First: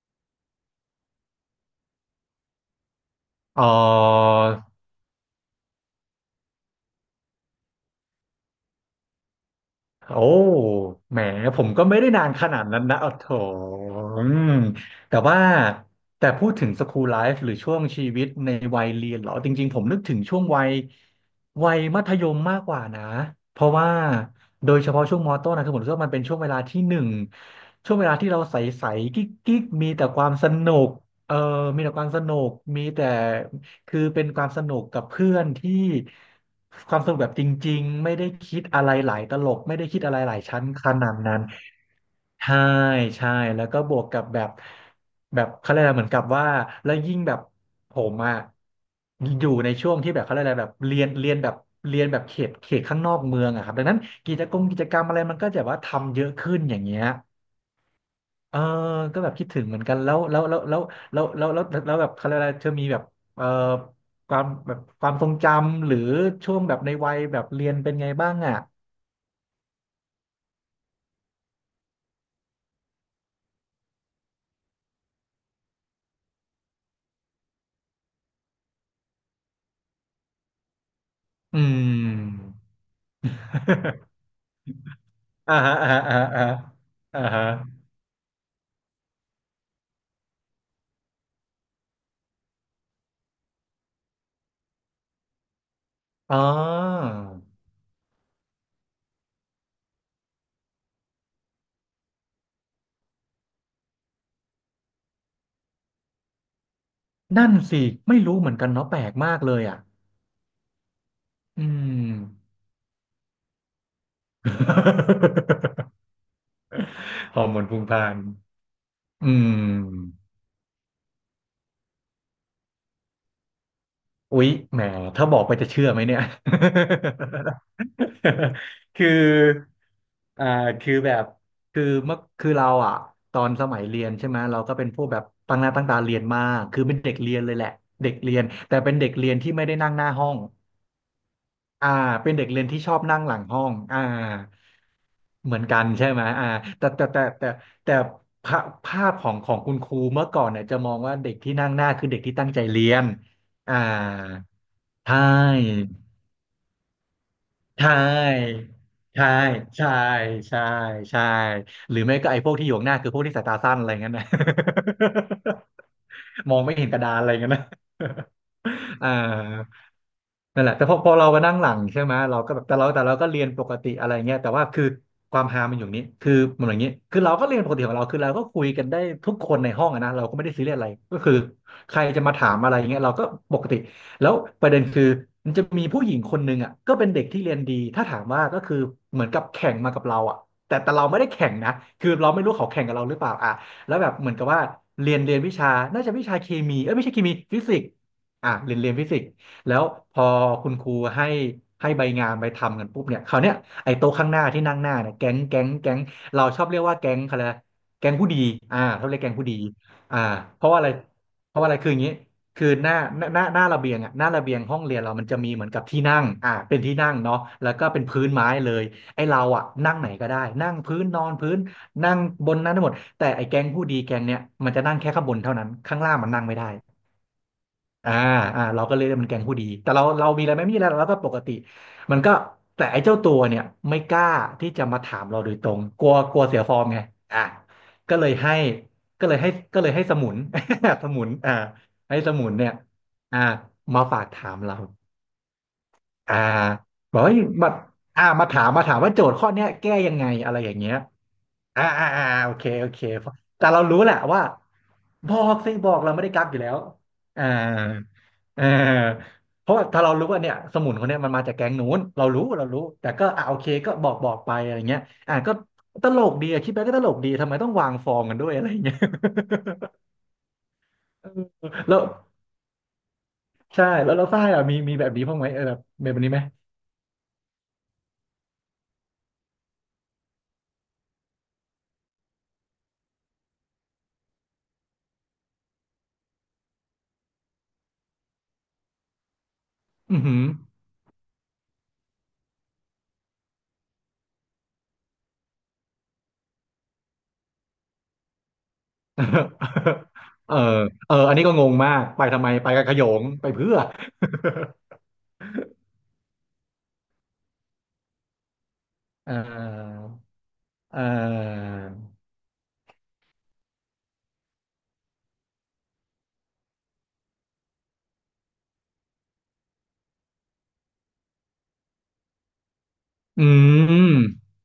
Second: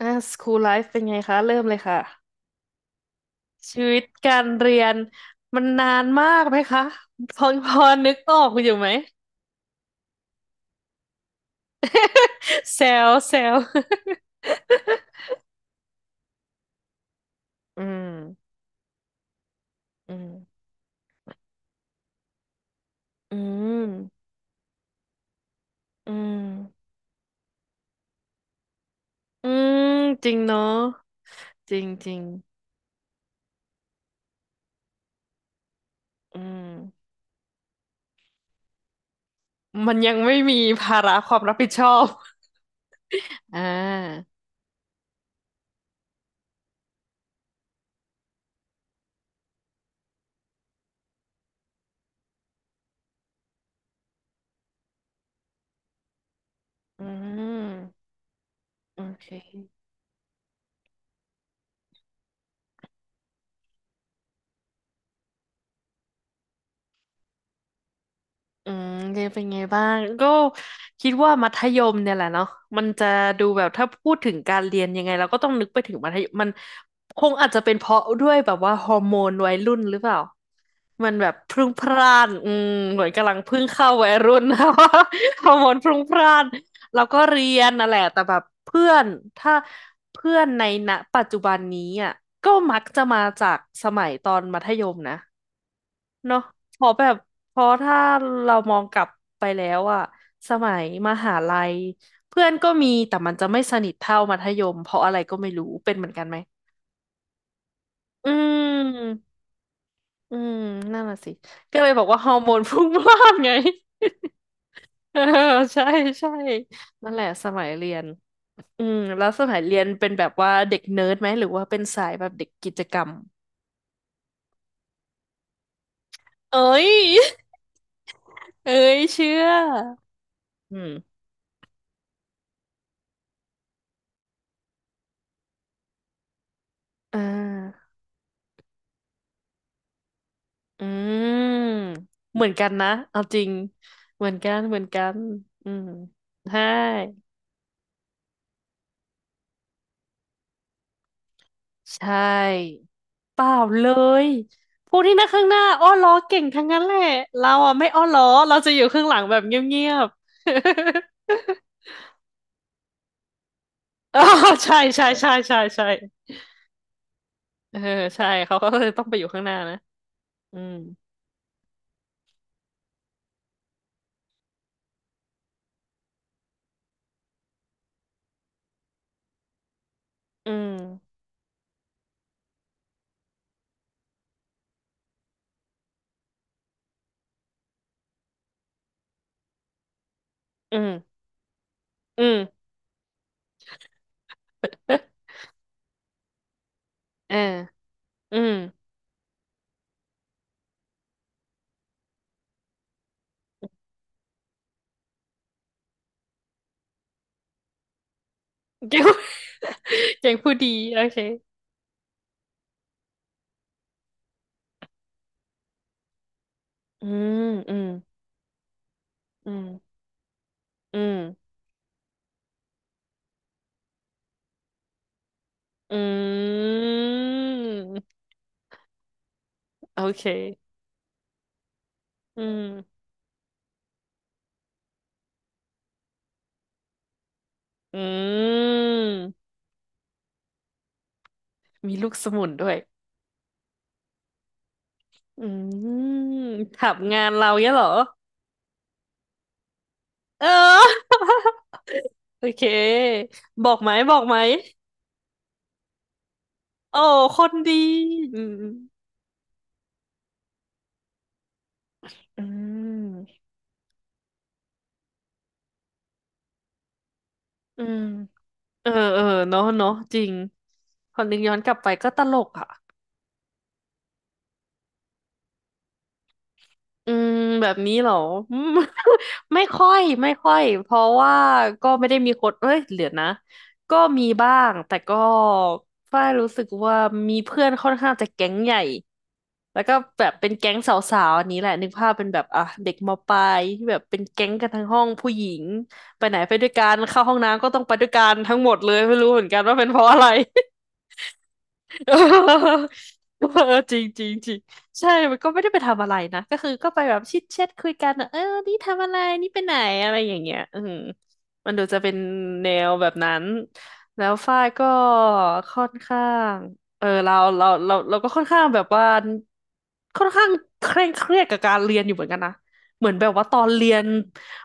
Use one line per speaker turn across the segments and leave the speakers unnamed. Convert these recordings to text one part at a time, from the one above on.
อ่าสคูลไลฟ์เป็นไงคะเริ่มเลยค่ะ
เอ
ชีวิตกา
อ
รเรียนมันนานมากไหมคะพอนึกออกอยู่ไหม
โอ้แหมผมก็ไม่ได้นานขนาด นั้
แซ
นนะอ๋
ว
อโถ
แซว
อืมแต่ว่าแต่พูดถึงสคูลไลฟ์หรือช่ว
อื
งชีวิตใน
ม
วัยเรียนเหรอจริงๆผมนึก
อื
ถึง
ม
ช่วงวัยวัยมัธยมมากกว่านะ
อื
เพราะ
ม
ว่าโดยเฉพาะช่วงมต้นนะคือผมรู้สึกว่า
อื
มันเป็นช่ว
ม
งเวลาที่หนึ่งช่วงเวลาที่เราใสๆกิ
อื
๊กๆมี
ม
แต่ค
จ
วา
ริ
ม
ง
ส
เนาะ
นุกเออ
จริ
มี
ง
แต่ค
จ
วาม
ริ
ส
ง
นุกมีแต่ คือเป็นความสนุกกับเพื่อนที่
อืม
ความสนุกแบบจริงๆไม่ได้คิดอะไรหลายตลกไม่ได้
มัน
คิด
ยั
อะ
ง
ไรห
ไม่
ลาย
มี
ชั้นข
ภา
นา
ระ
ด
ค
นั้
วา
น
มรับผิดชอบ
ใช่ใช่
อ่
แล้วก็บวกกับ
า
แบบแบบเขาเรียกอะไรเหมือนกับว่าแล้วยิ่งแบบผมอะอยู่ในช่วงที่แบบเขาเรียกอะไรแบบเรียนเรียนแบบเรียนแบบเขตเขตข้างนอกเมืองอะครับดังนั้นกิจกรรมกิจกรรมอะไรมันก็จะว่าทำเยอะขึ้นอย่างเงี้
อื
ย
ม
เออ
โอ
ก็
เค
แบบคิดถึงเหมือนกันแล้วแล้วแล้วแล้วแล้วแล้วแล้วแล้วแล้วแบบเขาเรียกอะไรเธอมีแบบเออความแบบความทรงจำหรือช่วงแบบในวัยแบบเรียนเป็นไงบ้างอ่ะ
อืมเรียนเป็นไงบ้างก็คิดว่ามัธยมเนี่ยแหละเนาะมันจะดูแบบถ้าพูดถึงการเรียนยังไงเราก็ต้องนึกไปถึงมัธยมมันคงอาจจะเป็นเพราะด้วยแบบว่าฮอร์โมนวัยรุ่นหรือเปล่ามันแบบพ
อื
รุ่งพล่านอื
ม
มเหมือนกำลังเพิ่งเข้าวัย รุ่น นะว่าฮอ
อ่า
ร์โม
ฮะ
นพ
อ่า
รุ่
ฮะ
งพ
อ่า
ล่าน
ฮะ
เราก็
อ่า
เรี
ฮะ
ยนน่ะแหละแต่แบบเพื่อนถ้าเพื่อนในณปัจจุบันนี้อ่ะก็มักจะมาจากสมัยตอนมัธยมนะ
อ๋อ
เนาะพอแบบพอถ้าเรามองกลับไปแล้วอะสมัยมหาลัยเพื่อนก็มีแต่มันจะไม่สนิทเท่ามัธยมเพราะอะไรก็ไม่รู้เป็นเหมือนกันไหม
นั่นสิไม่
อื
รู้เหมือนกันเนาะแปลก
ม
มากเลยอ่ะ
อืมนั่นน่ะสิ
อื
ก็เลย
ม
บอกว่าฮอร์โมนพรุ่งพล่านไง เออใช่ ใช่นั่นแหละ
ฮอ
ส
ร์โม
มั
น
ย
พุ่ง
เรี
พ
ย
ล่า
น
น
อืมแล้
อื
วสมัยเรียนเป็น
ม
แบบว่าเด็กเนิร์ดไหมหรือว่าเป็นสายแบบเด็กกิจกรรม
อุ๊ยแหมถ้าบอกไปจะเชื่อไหมเนี่ย
เอ้ย เอ้ ย
คือ
เชื่อ
อ่า
อื
คือแบ
ม
บคือเมื่อคือเราอ่ะตอนสมัยเรียนใช่ไหมเราก็เป็นพวกแบบตั้งหน้าตั้งตาเรียนมากคือเป็นเด็ก
อ่
เรียนเลยแหละ
า
เด็กเรียนแต่เป็นเด็กเรียนที่ไม่ได้นั่งหน้าห้อง
อื
อ่า
ม
เป็น
เห
เด็
มื
ก
อน
เรี
กั
ยน
น
ที่
นะ
ชอบนั่
เอา
งหลั
จ
ง
ริง
ห้องอ่า
เหมือนกันเหมือนกัน
เหมือน
อื
กั
ม
นใช่ไหมอ่า
ใช่
แต่แต่แต่แต่แต่ภาภาพของของคุณครูเมื่อก่อนเนี่ยจะมองว่าเด็กที่นั่งหน้า
ใช
คือเด็กที่ตั้งใจ
่
เรียน
เปล่า
อ่า
เลยพวกที่
ใช่
นั่งข้างหน้าอ้อล้อเก่งทั้งนั้นแหละเราอ่ะ
ใช
ไม่อ้อล้อเรา
่
จะอยู่ข้างหลัง
ใช่
แบบเงี
ใช่
ยบ
ใช่ ใช่หรือไม่ก็ไอ้พวกที่อยู่ข้างหน้าคือพวกที่สายตาสั้นอะไรเงี้ย
ๆ อ๋อ
นะ
ใช่ใช่ใช่ ใช่ใช่
มองไม่เห็นกระดานอะไรเงี้ยนะ
เออใช่เขาก็เลย ต้อง
อ่า
ไปอยู่ข้างหน้านะ อื
นั่นแห
ม
ละแต่พอพอเรามานั่งหลังใช่ไหมเราก็แบบแต่เราแต่เราก็เรียนปกติอะไรเงี้ยแต่ว่าคือความฮามันอยู่นี้คือมันอย่างนี้คือเราก็เรียนปกติของเราคือเราก็คุยกันได้ทุกคนในห้องอะนะเราก็ไม่
อื
ได้ซีเรียสอะไรก็
ม
คือใครจะมาถามอะไรเงี้ยเราก็ปกติ แล้วประเด็นคือมันจะมีผู้หญิงคนหนึ่งอ่ะก็เป็นเด็กที่เรียนดีถ้าถามว่าก็คือเหมือนกับแข่งมากับเราอ่ะ
อื
แต่เราไม่
ม
ได้แข่งนะคือ
อื
เราไม่รู้
ม
เขาแข่งกับเราหรือเปล่าอ่ะแล้วแบบเหมือนกับว่าเรีย
เ
นเรียนวิชาน่าจะวิชาเคมีเอ้ยไม่ใช่เค
อ
มี
อ
ฟิสิกส์
อื
อ่ะ
ม
เรียนเรียนฟิสิกส์แล้วพอคุณครูให้ให้ใบงานไปทำกันปุ๊บเนี่ยคราวเนี้ยไอ้โต๊ะข้างหน้าที่นั่งหน้าเนี่ยแก๊งแก๊งแก๊งเราชอบเรียกว่าแก๊งอะไรนะแก๊งผู้ดีอ่า
เก่ง
เขาเรียกแก๊งผู้ดีอ่า
เก่งผู้
เพ
ดี
ราะว่าอะไร
โอเค
เพราะว่าอะไรคืออย่างนี้ คือหน้าหน้าหน้าหน้าระเบียงอ่ะหน้าระเบียงห้องเรียนเรามันจะมีเหมือนกับที่นั่งอ่าเป็นที่
อื
นั่ง
ม
เนาะแล้
อื
ว
ม
ก็เป็นพื้นไม้เลยไอ้เรา
อืม
อ่ะนั่งไหนก็ได้นั่ง
อื
พื้นนอน
ม
พื้นนั่งบนนั้นทั้งหมดแต่ไอ้แก๊งผู้ดีแก๊งเนี้ยมันจะนั่งแค่ข้างบนเท่านั้น
อื
ข้างล่างมันนั่งไม่ได้ อ่า
ม
อ่าเราก็เลยเรียกมันแกงผู้ดีแต่
โอ
เรา
เค
เรามีอะไรไหมไมมีอะไรเราก็ปกติมันก็
อื
แต่
ม
ไอ้เจ้าตัวเนี่ยไม่กล้าที่จะมาถามเราโดยตรงกลัวกลัวเสียฟอร์มไงอ่า
อื
ก็เลยให้ก็เลย
ม
ให้ก็เลยให้สมุน สมุนอ่า
มีลูก
ให้
ส
ส
มุ
มุ
น
น
ด้
เนี่ย
วย
อ่ามาฝากถามเรา
อืม
อ่า
ถับ
บอก
งาน
ว่า
เรา
มา
เงี้ยเหรอ
อ่ามาถามว่าโจทย์ข้อเนี้ยแก้ยังไง
เอ
อะไรอย่างเงี้ย
อ
อ่าอ่าอ่า
โอ
โอ
เค
เคโอเคแต่
บอก
เรา
ไหม
รู้แห
บ
ละ
อกไหม
ว่าบอกสิบอกเราไม่ได้กักอยู่แล้ว
โอ้ค
อ่า
นดีอืม
เออเพราะว่าถ้าเรารู้ว่าเนี่ยสมุนคนเนี้ยมันมาจากแก๊งนู้นเรา
อื
รู้เรารู้แต่ก็
ม
อ่าโอเคก็บอกบอกไปอะไรเงี้ยอ่าก็ตลกดีอะคิดไปก็ตลกดีทำไมต้อง
อื
วาง
ม
ฟองกันด้วยอะไร
เออ
เงี้ย
เออเนาะ เนาะจริงพอ
เออ
นึกย้อนกลับไป
แล้ว
ก็ตลกอ่ะ
ใช่แล้วเราฝ้ายอะมีมีแบบนี้บ้างไหมเออแบบแบบนี้ไหม
อืมแบบนี้เหรออืม ไม่ค่อยเพราะว่าก็ไม่ได้มีคนเอ้ยเหลือนะก็มีบ้างแต่ก็ฝ้ายรู้สึกว่ามีเพื่อนค่อนข้างจะแก๊งใหญ่ แล้วก็
อือ
แบบ
หือ
เป็นแก๊งสาวๆอันนี้แหละนึกภาพเป็นแบบอ่ะเด็กมปลายที่แบบเป็นแก๊งกันทั้งห้องผู้หญิง ไปไหนไปด้วยกันเข้าห้องน้ำก็ต้องไปด้วยกันทั้งหมดเลยไม่รู้เหมือนกันว่าเป็นเพราะ อะไร
เออเอออันนี้ก็งงมากไปทำไมไป กับขโยง
เอ
ไป
อ
เพื่อ
จริงจริงจริง ใช่ มันก็ไม่ได้ไปทำอะไรนะก็คือก็ไปแบบชิดแชทคุยกันอะเออนี่ทำอะไร
อ่า
นี่ไปไหนอะไรอย่างเงี้ยอืม
อ่า
มันดูจะเป็นแนวแบบนั้นแล้วฝ้ายก็ค่อนข้างเออเราก็ค่อนข้างแบบว่าค่อนข้างเคร่งเครียดกับการเรียนอยู่เหมือนกันนะเหมือนแบบว่า
อื
ตอนเรียน
ม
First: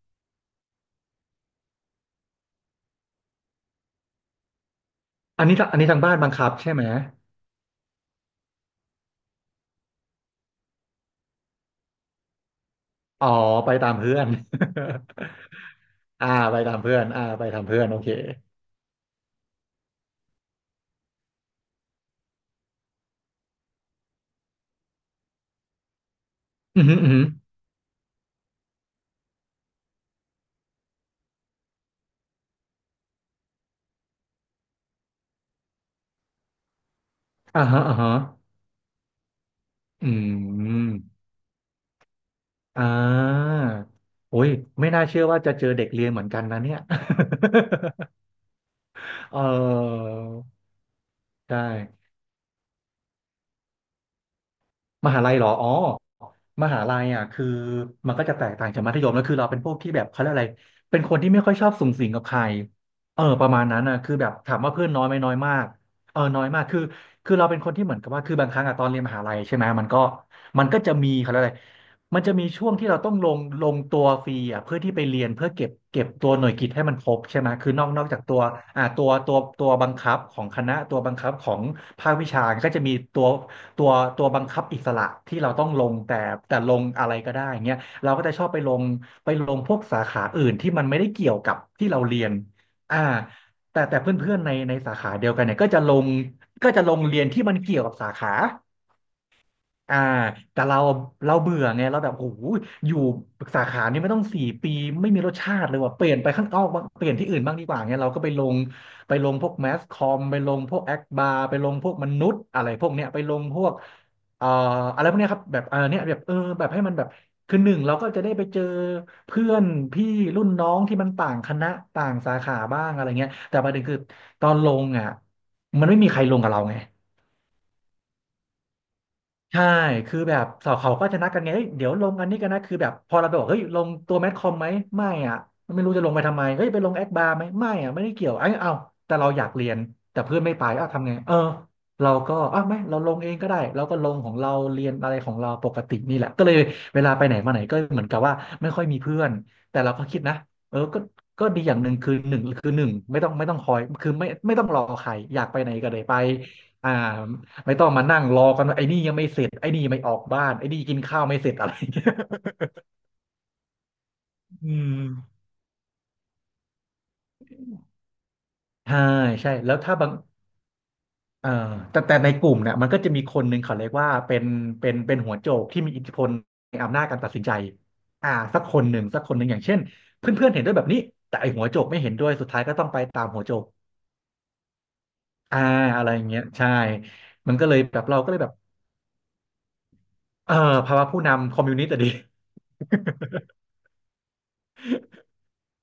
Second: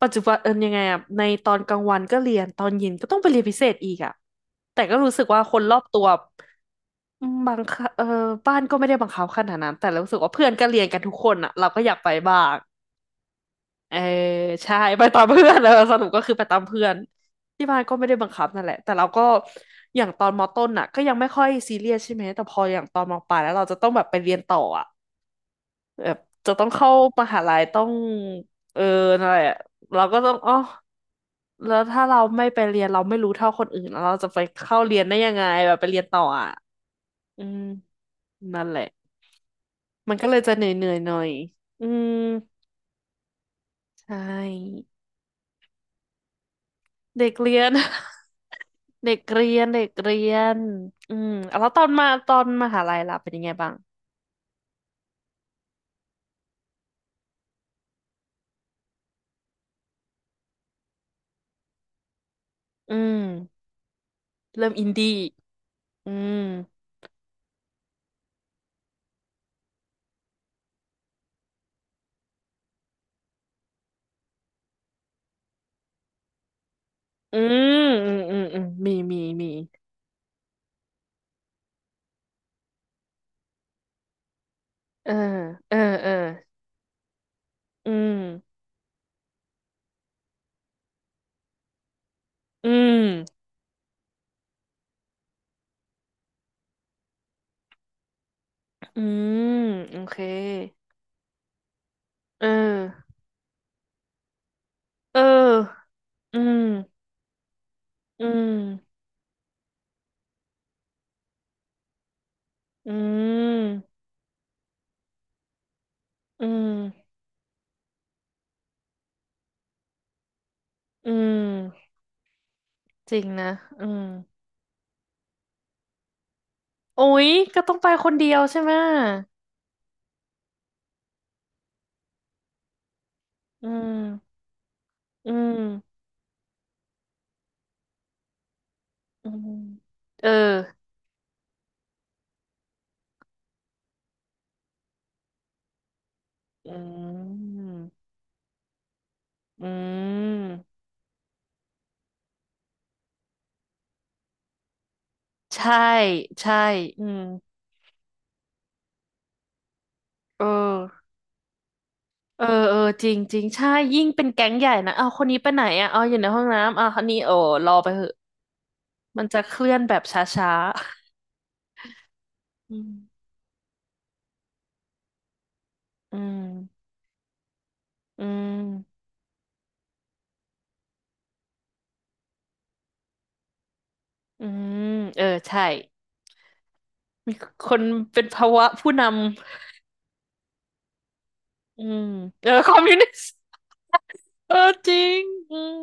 ปัจจุบันเออยังไงอะในตอนกลางวันก็เรียนตอนเย็นก็ต้องไปเรียนพิเศษอีกอะแต่ก็รู้สึกว่า
อัน
ค
นี้
น
ทาง
รอบตัว
บ้านบังคับใช่ไหม
อืมบางคเออบ้านก็ไม่ได้บังคับขนาดนั้นแต่เรารู้สึกว่าเพื่อนก็เรียนกันทุกคนอ่ะเราก็อยากไปบ้าง
อ๋อไปตา
เอ
ม
อ
เพื่อน
ใช่ไปตามเพื่อนเออ สรุปก็
อ่า
คือไปตา
ไป
ม
ตาม
เพื่อน
เพื่อนอ่าไปตา
ที่
ม
บ้า
เพื่
น
อน
ก็
โอ
ไม่
เค
ได้บังคับนั่นแหละแต่เราก็อย่างตอนมต้นอ่ะก็ยังไม่ค่อยซีเรียสใช่ไหมแต่พออย่างตอนมปลายแล้วเราจะต้องแบบไปเรียนต่ออ่ะแบบจะต้อง
อืมอ
เข้า
หืออือหื
ม
อ
หาลัยต้องเอออะไรอ่ะเราก็ต้องอ๋อแล้วถ้าเราไม่ไปเรียนเราไม่รู้เท่าคนอื่นแล้วเราจะไปเข้าเรียนได้ยังไงแบบไปเรียนต่ออ่ะอืม
อ่าฮะ
นั่นแหละ
อื
มันก็เลยจะเหนื่อย
ม
ๆหน่อยอืม
อ่า
ใช
โอ้ย
่
ไม่น่าเชื่อว่าจะเจอเด็กเรียนเหมือนกันนะเนี่ย
เด็กเรียน เด็ก
เอ
เรียนเด็ก
อ
เรียนอืม
ใช่
แล้วตอนมหาลัยล่ะเป็นยังไงบ้าง
มหาลัยเหรออ๋อมหาลัยอ่ะคือมันก็จะแตกต่างจากมัธยมแล้วคือเราเป็นพวกที่แบบเขาเรียกอะไรเป็นคนที่ไม่ค่อยชอบสุงสิงกับใคร
อื
เออ
ม
ประมาณนั้นนะคือแบบถาม
เริ่
ว่า
มอิ
เพื่อ
น
นน้อยไห
ดี้
มน้อยมาก
อื
เออน้
ม
อยมากคือเราเป็นคนที่เหมือนกับว่าคือบางครั้งอะตอนเรียนมหาลัยใช่ไหมมันก็จะมีเขาเรียกอะไรมันจะมีช่วงที่เราต้องลงตัวฟรีอ่ะเพื่อที่ไปเรียนเพื่อเก็บตัวหน่วยกิตให้มันครบ
อื
ใช่ไหมคือนอ
ม
กนอก
อื
จา
ม
ก
อื
ตัว
มอืม
อ่า
มี
ตัว
มี
ตัว
มี
ตัวบังคับของคณะตัวบังคับของภาควิชาก็จะมีตัว ตัวตัวบังคับอิสระ
เออ
ที่เราต้อง
เออ
ลง
เออ
แต่ลงอะไรก็ได้เงี้ย
อื
เราก็จะชอบ
ม
ไปลงไปลงพวกสาขาอื่นที่มันไม่ได้เกี่ยวกับที่เราเรียน
อืม
อ่าแต่เพื่อนๆในในสาขาเดียวกันเนี่ยก็จะลงก็จะลงเรียนที่มันเกี่ยวกับสาขา
อืมโอ
อ่า
เค
แต่เราเบื่อไงเราแบบโอ้โห
เออ
อยู่สาขานี้ไม่ต้องสี่ปีไม่
เอ
มีรสชาติเลย
อ
ว่ะเปลี่ยนไป
อื
ข้างน
ม
อกบ้างเปลี่ยนที่อื่นบ้างดีกว่าเงี้ยเราก็
อื
ไปลง
ม
ไปลงพวกแมสคอมไปลงพวกแอคบาร์ไปลงพวกมนุษย์อะไรพว
อื
กเนี้ยไปลงพวก
ม
เอ่ออะไรพวกเนี้ยครับแบบเออเนี่ยแบบเออ
อื
แบบให้มันแบบ
ม
คือหนึ่งเราก็จะได้ไปเจอเพื่อนพี่รุ่นน้องที่มั
อื
นต่างคณะ
ม
ต่างสาขาบ้างอะไร
จริง
เงี้ย
นะ
แต่ประเด็น
อื
คือ
ม
ตอนลงอ่ะมันไม่มีใครลงกับเราไง
โอ้ยก็ต้องไปคนเดียวใช่ไหม
ใช่คือแบบสาวเขาก็จะนัดกันไงเฮ้ยเดี๋ยวลงอันนี้กันนะคือแบบพอเราไปบอกเฮ้ย
อื
ลงตัวแมท
ม
คอมไหมไม่
อื
อ่ะไม่รู้
ม
จะลงไปทำไมเฮ้ยไปลงแอดบาร์ไหมไม่อ่ะไม่ได้เกี่ยวไอ้ยเอาแต่
อื
เราอ
ม
ยากเรียนแต่
เออ
เพื่อนไม่ไปอ้าวทำไงเออเราก็อ้าวไม่เราลงเองก็ได้เราก็ลงของเราเรียนอะไรของเราปกตินี่แหละก็เลย
อื
เวลาไปไหนมาไหนก็เหมือ
ม
นกับว่าไม่ค่อยมีเพื่อน
อื
แต่เราก็คิดนะ
ม
เออก็ดีอย่างหนึ่งคือหนึ่งคือหนึ่งไม่ต้องคอยคือไม่ต้องรอใครอยากไปไหน
ใช่
ก็ได้ไป
ใช่
อ่า
อืม
ไม่ต้องมานั่งรอกันว่าไอ้นี่ยังไม่เสร็จไอ้นี่ไม่ออก
เอ
บ้า
อ
นไอ้นี่กินข้าวไม่เสร็จอะไรอย่างเงี้ย
เออเออจริงจริงใช่ยิ่งเป็นแก๊งให
อื
ญ่นะเอาวคน
ม
นี้ไปไหนอ่ะเอาอยู่ในห้องน้ำอ่ะคนนี้โอ้รอไปเหอะ
ใช่
มันจะ
ใช่
เคลื่
แล้
อ
ว
นแบ
ถ้า
บ
บาง
ช้า
เอ่อแต่ในกลุ่ม
ๆ
เนี่
อื
ยมั
ม
นก็จะมีคนหนึ่งเขาเรียกว่าเป็นเป็นหัวโจกที่มีอิทธิ
อื
พลใน
ม
อำนาจการตัดสินใจ
อื
อ่าสักคนหนึ่
ม
งสักคนหนึ่งอย่างเช่นเพื่อนเพื่อนเห็นด้วยแบบนี้แต่ไอหัวโจกไม่เห็นด้วยสุดท้ายก็ต้องไปตามหัวโจก
อืมเออ
อ่า
ใช่
อะไรอย่างเงี้ยใช่มัน
ค
ก็เลย
น
แบบเรา
เป็น
ก็เลย
ภา
แบบ
วะผู้น
เออภาวะผู้นำคอมมิว
ำอื
นิสต์อะ
ม
ดี
เออคอมมิวนิสต์เออจริงอืม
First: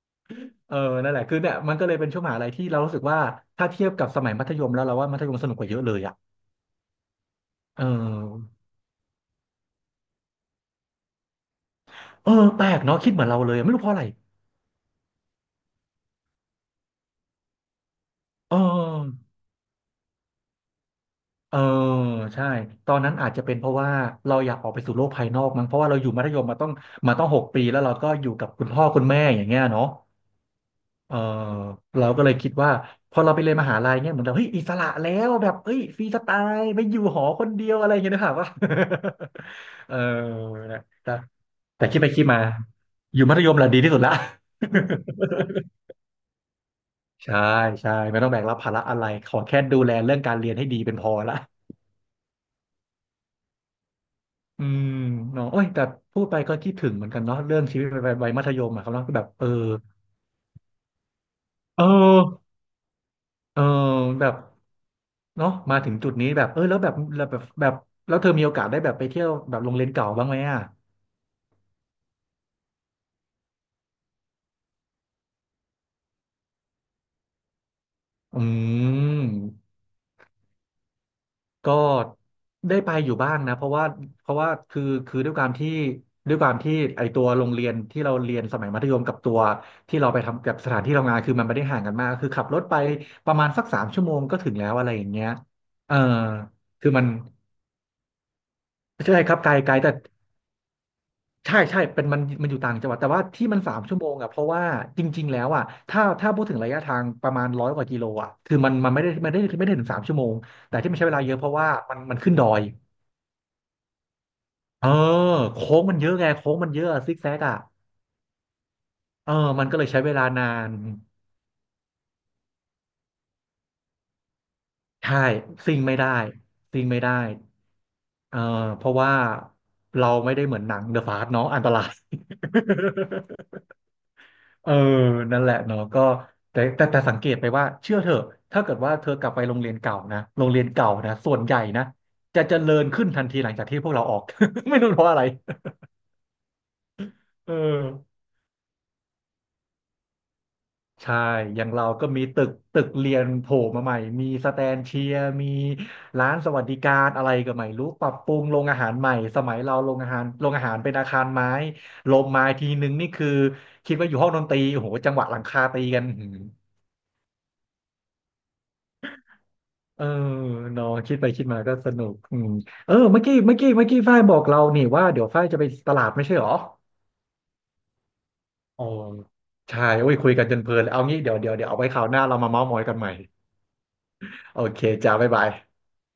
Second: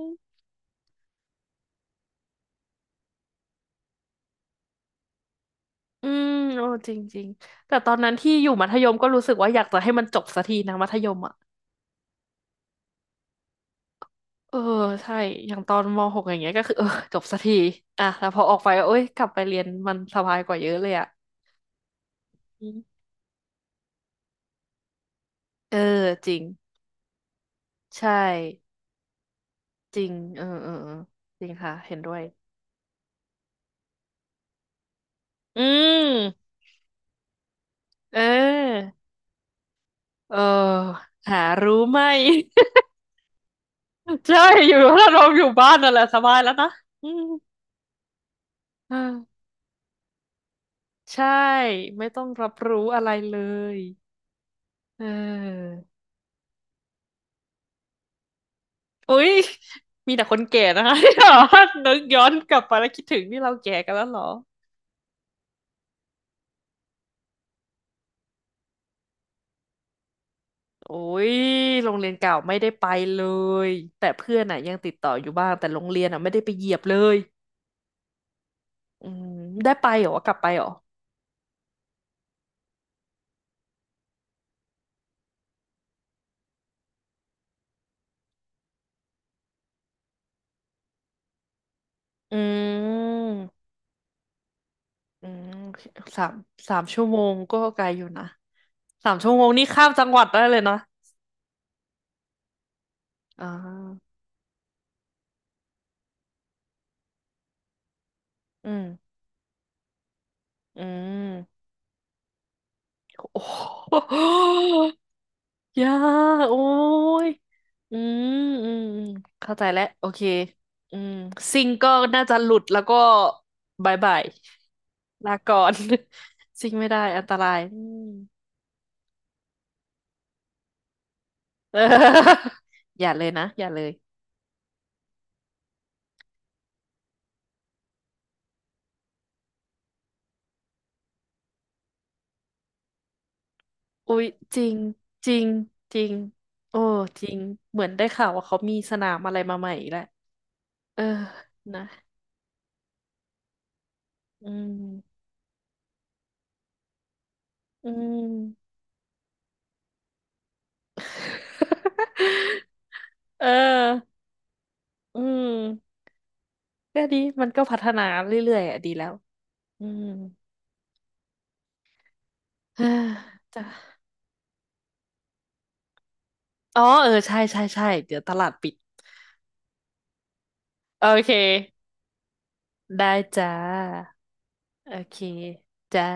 เออนั่นแหละคือเนี่ยมันก็เลยเป็นช่วงมหาลัยที่เรารู้สึกว่าถ้าเทียบกับสมัยมัธยมแล้วเราว่ามัธยมสนุกกว่าเยอะเลย
อื
อ่ะ
มโอ้จริงๆแต่
เอ
ตอนนั้นที่อยู่
อ
มัธยมก็รู้สึกว่าอยากจะให้มันจบสักทีนะมัธยมอ่ะ
เออแปลกเนาะคิดเหมือนเราเลยไม่รู้เพราะอะไร
เออใช่ อย่างตอนมหกอย่างเงี้ยก็คือเออจบสักทีอ่ะแล้วพออ
เอ
อกไปก็เอ้ยก
อ
ลับไปเรียนมันสบายกว่าเยอะเลยอ่ะ
เออใช่
อื
ตอน
ม
นั้นอาจจะเป็นเพราะว่าเราอยากออกไปสู่โลกภายนอกมั้งเพ
เอ
ราะว่าเรา
อ
อยู่มั
จ
ธ
ริ
ย
ง
มมาต้องมาต้องหกปีแล้วเรา
ใช่
ก็อยู่กับคุณพ่อคุณแม่อย่างเงี้ยเนาะ
จริงเออเออเออ
เออ
จริงค่ะเห็น
เรา
ด้วย
ก็เลยคิดว่าพอเราไปเรียนมหาลัยเงี้ยเหมือนเราเฮ้ยอิสระแล้วแบบ
อื
เฮ้ยฟรีสไต
ม
ล์ไม่อยู่หอคนเดียวอะไรอย่างเงี้ย
เ
นะครับว่า
ออ
เออ
เออ
นะ
หารู้
แต่คิ
ไหม
ดไปคิดมา อยู่มัธยมแหละดีที่สุดละ
ใช่ อยู่ถ้าเราอยู่บ้านนั่นแหละสบายแล้วนะอื
ใช่
ม
ใช่ไม่ต้องแบกรับภาระ
อ
อะไรขอ
่า
แค่ดูแลเรื่องการเรียนให้ดีเป็นพอ
ใช่
ละ
ไม่ต้องรับรู้อะไรเลย
อืม
เอ
เนาะโอ้ย
อ
แต่พูดไปก็คิดถึงเหมือนกันเนาะเรื่องชีวิตวัยมัธยมอะครับเนาะ
อุ๊
แบบ
ย
เออ
มีแต่คนแก่นะคะ ที่แบบว่า
เอ
นึกย้อนก
อ
ลับไปแล้วคิดถึงที่เรา
เออ
แก่กันแล้วเหรอ
แบบเนาะมาถึงจุดนี้แบบเออแล้วแบบแล้วเธอมีโอกาสได้แบบไปเที่ยวแบบโรงเรียนเก่าบ้างไหมอ่ะ
โอ้ยโรงเรียนเก่าไม่ได้ไปเลยแต่เพื่อนอ่ะยังติดต่ออยู่บ้างแต่โรงเรียนอ่ะไม่ได้ไปเหยียบเลย
อื
อืมได้
ม
ไปเหรอกลับไปเหรอ
ก็ได้ไปอยู่บ้างนะเพราะว่าเพราะว่าคือคือด้วยความที่ด้วยความที่ไอตัวโรงเรียนที่เราเรียนสมัยมัธยมกับตัวที่เราไปทำกับสถานที่ทำงานคือมันไม่ได้ห่างกันมากคือ
อื
ขับรถไปประมาณ
ม
สักสามชั่วโมงก็ถึงแล้วอะไรอย่างเงี้
อื
ย
ม
เออ
สามสาม
คือมั
ชั่
น
วโมงก็ไกลอยู่นะสาม
ใช่ค
ชั่ว
รับ
โม
ไก
ง
ล
นี่
ไกล
ข้า
แต่
มจังหวัดได้เลยนะ
ใช่ใช่เป็นมันอยู่ต่างจังหวัดแต่ว่า
อ่
ที่มันสามชั่วโม
า
งอ่ะเพราะว่าจริงๆแล้วอ่ะถ้าพูดถึงระยะทางประมาณร้อยกว่ากิโลอ่ะคือ
อื
มัน
ม
ไม่ได้ถึงสามชั่วโมงแต่
อื
ที่มันใช้เวลาเยอะเพราะ
ม
ว่ามันขึ้นดอย
โอ้โห
เออโค้ง
ยา
มันเยอะไง
ก
โค้ง
โอ้
มันเยอะซิก
ย
แซกอ่ะ
อืมอืมอืม
เออ
เข้าใจ
มันก็
แล้
เล
ว
ยใช้
โอ
เว
เค
ลานาน
อืมซิงก็น่าจะหลุดแล้วก็บายบาย
ใช่
ลาก่อน
ซิ่งไม่ได้
ซิง
ซิ่ง
ไม่ได้
ไม่ได้
อันตรายอืม
เออเพราะว่าเราไม่ได้เหมือนหนังเดอะฟาสเนาะอันต
เออ
ราย
อย่าเลยนะอย่าเลย
เออนั่นแหละเนาะก็แต่สังเกตไปว่าเชื่อเถอะถ้าเกิดว่าเธอกลับไปโรงเรียนเก่านะโรงเรียนเก่านะส่วนใหญ่นะจะเจริญขึ้นทันทีหลังจากที่พวกเรา
อุ๊
ออก
ยจริ ง
ไม่รู้เพราะอะไร
จริงจริงโอ้จริง
เออ
เหมือนได้ข่าวว่าเขามีสนามอะไรมาใหม่อีกแล้วเออ
ใช่อย่าง
นะ
เราก็มีตึกเรียนโผล่มาใหม่มี
อื
สแตนเชีย
ม
ร์มีร้านสวัสดิการอะไรก็ไม่รู้
อื
ปรับปรุงโรง
ม
อาหารใหม่ สมัยเราโรงอาหารเป็นอาคารไม้ลมมาทีนึงนี่คือ
เ
คิดว่าอ
ออ
ยู่ห้องดนตรีโอ้โหจัง
อื
หวะหลังคาตี
ม
กันอื้อหือ
ก็ดี มันก็พัฒนาเรื่อยๆอ่ะดีแล้วอื
เอ
ม
อเนอะคิดไปคิดมาก็สนุกอืม
อ่า
เออเมื่อกี้เมื่อกี้เมื่อ
จ้ะ
กี้ฝ้ายบอกเรานี่ว่าเดี๋ยวฝ้ายจะไปตลาดไม่ใช่เหรอ
อ๋อ เออ ใช่ใช่ใช่เดี๋ยวตลาดปิด
อ๋อใช่โอ้ยคุยกันจนเพลินเลยเอา
โอ
งี้
เค
เดี๋ยวเอาไว้คราวหน้าเรามาเม้าท์มอยกันใหม่
ได้จ้า
โอเค
โอ
จ้า
เค
บ๊ายบาย
จ้า